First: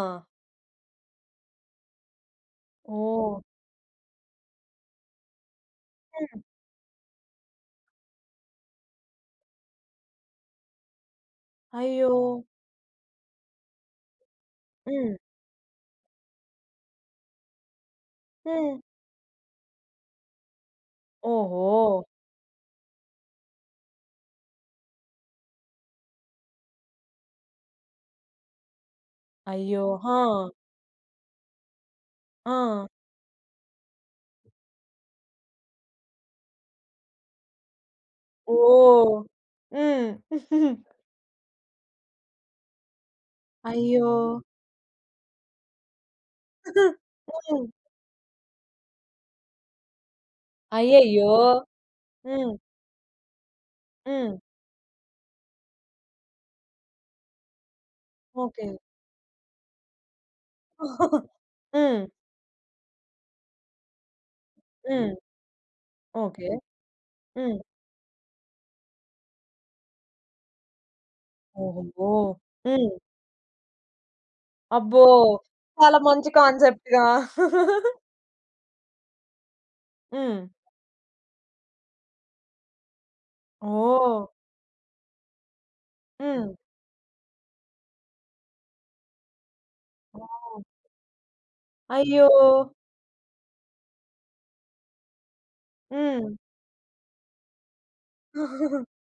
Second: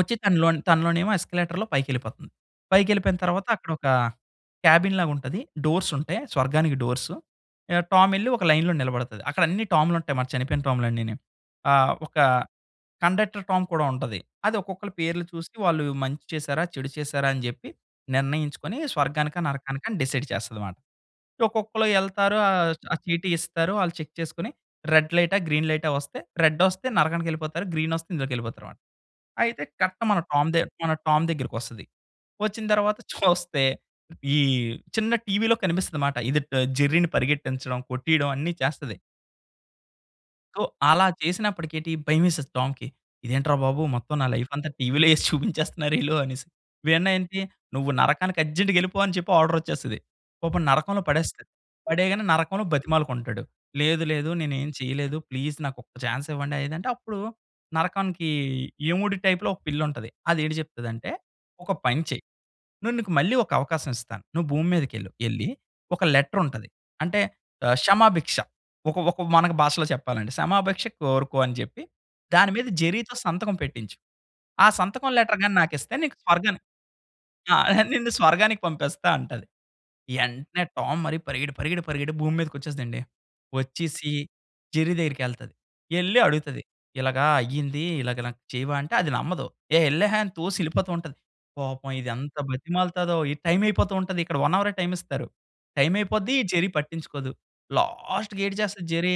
వచ్చి తనలోని తనలోనేమో ఎస్కలేటర్‌లో పైకేళ్ళిపోతుంది. పైకేళ్ళిపోయిన ఓహ్! తరువాత అక్కడ ఒక క్యాబిన్ లాగుంటది. డోర్సుంటాయి హ్మ్. స్వర్గానికి డోర్సు. యాహ్! టామెళ్లి ఒక లైన్‌లో నిలబడతది. అక్కడన్నీ టాములుంటాయి మన చనిపోయిన టామ్‌లన్నీని. ఆ! అయ్యో! ఒక కండక్టర్ టామ్ కూడా ఉంటది. అది ఒక్కొక్కళ్ళ హ్మ్. పేర్లు చూసి వాళ్ళు మంచి చేసారా, చెడు చేసారా అని జేప్పి హ్మ్. నిర్ణయించుకొని స్వర్గానికా, నరకానికని డిసైడ్ చేస్తదమాట. ఒక్కొక్కళ్ళు ఓహో! వెళ్తారు ఆహ్, ఆ చీటీ ఇస్తారు, ఆళ్ళు చెక్ చేసుకొని రెడ్ లైటా, గ్రీన్ లైటా వస్తే రెడ్డొస్తే నరకానికెళ్ళిపోతారు. గ్రీనొస్తే ఇందులోకి వెళ్ళిపోతారమాట. అయితే అయ్యో! కరెక్ట్ మన ఆ! టామ్ దే మన టామ్ దగ్గరికోస్తది. వచ్చిన ఆ! తరువాత చూస్తే ఈ చిన్న టీవీ‌లో కనిపిస్తదమాట. ఇది ట జెర్రీని పరిగెట్టించడం కొట్టియడం అన్ని చేస్తది. ఓహ్! హ్మ్. తో అలా చేసినప్పటికేటి భయమేసేది టామ్‌కి. ఇదేంట్రా బాబు అయ్యో! మొత్తం నా లైఫంతా టీవీ‌లో ఏసి చూపించేస్తున్నారీళ్ళు అనేసి. ఇవన్నేంటి హ్మ్. నువ్వు నరకానికి అర్జెంట్‌గా ఎళ్ళిపో అని చెప్పి ఆర్డర్ వచ్చేస్తది. పాపం నరకంలో అయ్యయ్యో! పడేస్తది, పడేయగానే హ్మ్. నరకంలో బతిమాలుకుంటాడు. "లేదు లేదు హ్మ్. నేనేం చేయలేదు ప్లీజ్ నాకొక్క చాన్సివ్వండనేది" అంటే అప్పుడు నరకానికి ఓకే. యముడి టైప్‌లో ఒక పిల్లుంటది. అది ఏటి చెప్తదంటే, "ఒక పని హ్మ్. చేయి. నేను నీకు మళ్ళీ ఒక అవకాశమిస్తాను. నువ్వు భూమి మీదకేళ్ళు. హ్మ్. ఎళ్ళి ఒక ఓకే. లెటరుంటది అంటే హ్మ్. ఆహ్, క్షమాభిక్ష ఒక ఒక మన భాషలో చెప్పాలంటే సమాభిక్ష కోరుకో అని చెప్పి ఓహోహూ! దాని మీద హ్మ్. జెరీ‌తో సంతకం పెట్టించు. ఆ అబ్బో! సంతకం లెటర్ గాని నాకిస్తే చాలా నీకు మంచి స్వర్గాని కాన్సెప్ట్‌గా. ఆ! నిన్ను స్వర్గానికి పంపిస్తాంటది." హ్మ్. ఎంటనే టామ్ మరి పరిగెడి పరిగెడి పరిగెడి భూమి మీదకి వచ్చేస్తదండి. వచ్చేసి ఓహ్! జెర్రీ దగ్గరికేళ్తాది. ఎళ్లి హ్మ్. అడుగుతది ఇలాగా అయ్యింది, ఇలాగా నాకు చేయవాంటే అది నమ్మదు. ఏ ఎల్లహే! అని తోసి ఓహ్! ఎళ్ళిపోతూంటది. పాపం ఇది అయ్యో! ఎంత బతిమాలుతాదో ఈ టైమ్ అయిపోతూంటది ఇక్కడ 1 హవరే టైమిస్తారు. టైమయిపోద్ది. హ్మ్. ఈ జెర్రీ పట్టించుకోదు. లాస్ట్‌కి ఏటిచేస్తది జెర్రీ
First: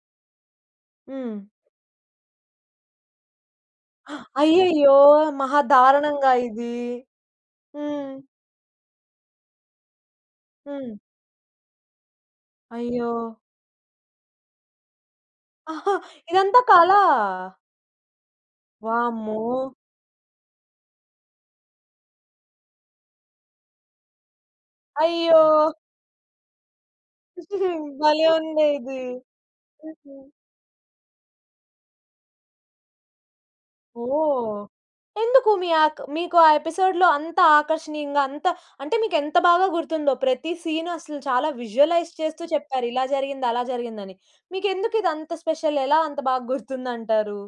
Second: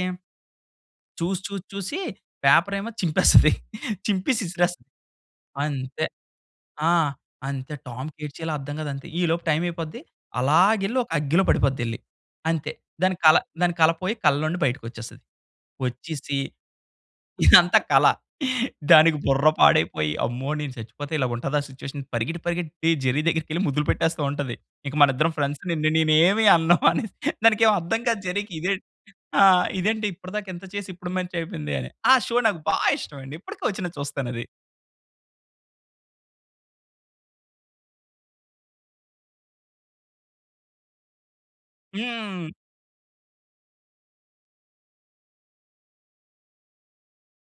హ్మ్. చూసి చూసి చూసి పేపరేమో చింపేస్తది. చింపేసి విసిరేస్తది. అయ్యయ్యో! మహా అంతే దారణంగా ఇది. ఆ! అంతే హ్మ్. టామ్‌కి ఎటిచేయాలో అర్థం కాదంతే ఈలోపు టైమయిపోద్ది. హ్మ్. అలాగేళ్లి ఒక అగ్గిలో పడిపోద్దెల్లి. అంతే అయ్యో! దాని కల దాని కల పోయి కల్లలో నుండి బయటకోచ్చేస్తది. ఆహా! వచ్చేసి ఇదంతా కలా! ఇదంతా కల. దానికి వామ్మో! బుర్ర పాడైపోయి అమ్మో నేను సచ్చిపోతే ఇలాగుంటదా సిట్యుయేషన్ పరిగెట్టి పరిగెత్తి జెర్రీ దగ్గరికేళ్లి ముద్దులు పెట్టేస్తావుంటది. ఇక మనిద్దరం ఫ్రెండ్స్. అయ్యో! నిన్ను నేనేమి అన్ను అనేసి దానికేం అర్థం కాదు భలే జెర్రీకి. ఉందే ఇదే ఇది. ఆ! ఇదేంటి హుహు. ఇప్పడి దాకా ఇంత చేసి ఇప్పుడు మంచయిపోయిందని. ఆ! షో నాకు బాగా ఇష్టం అండి ఇప్పటికొచ్చినా చూస్తానది. ఓహ్! ఎందుకు మీ ఆక్ మీకు ఆ ఎపిసోడ్‌లో అంత ఆకర్షణీయంగా అంత అంటే మీకేంత బాగా గుర్తుందో ప్రతి సీను అసలు చాలా విజువలైజ్ చేస్తూ హ్మ్. చెప్పారు ఇలా జరిగింది, అలా జరిగిందని. మీకెందుకు ఇదంత స్పెషల్ ఎలా అంత బాగా గుర్తుందంటారు?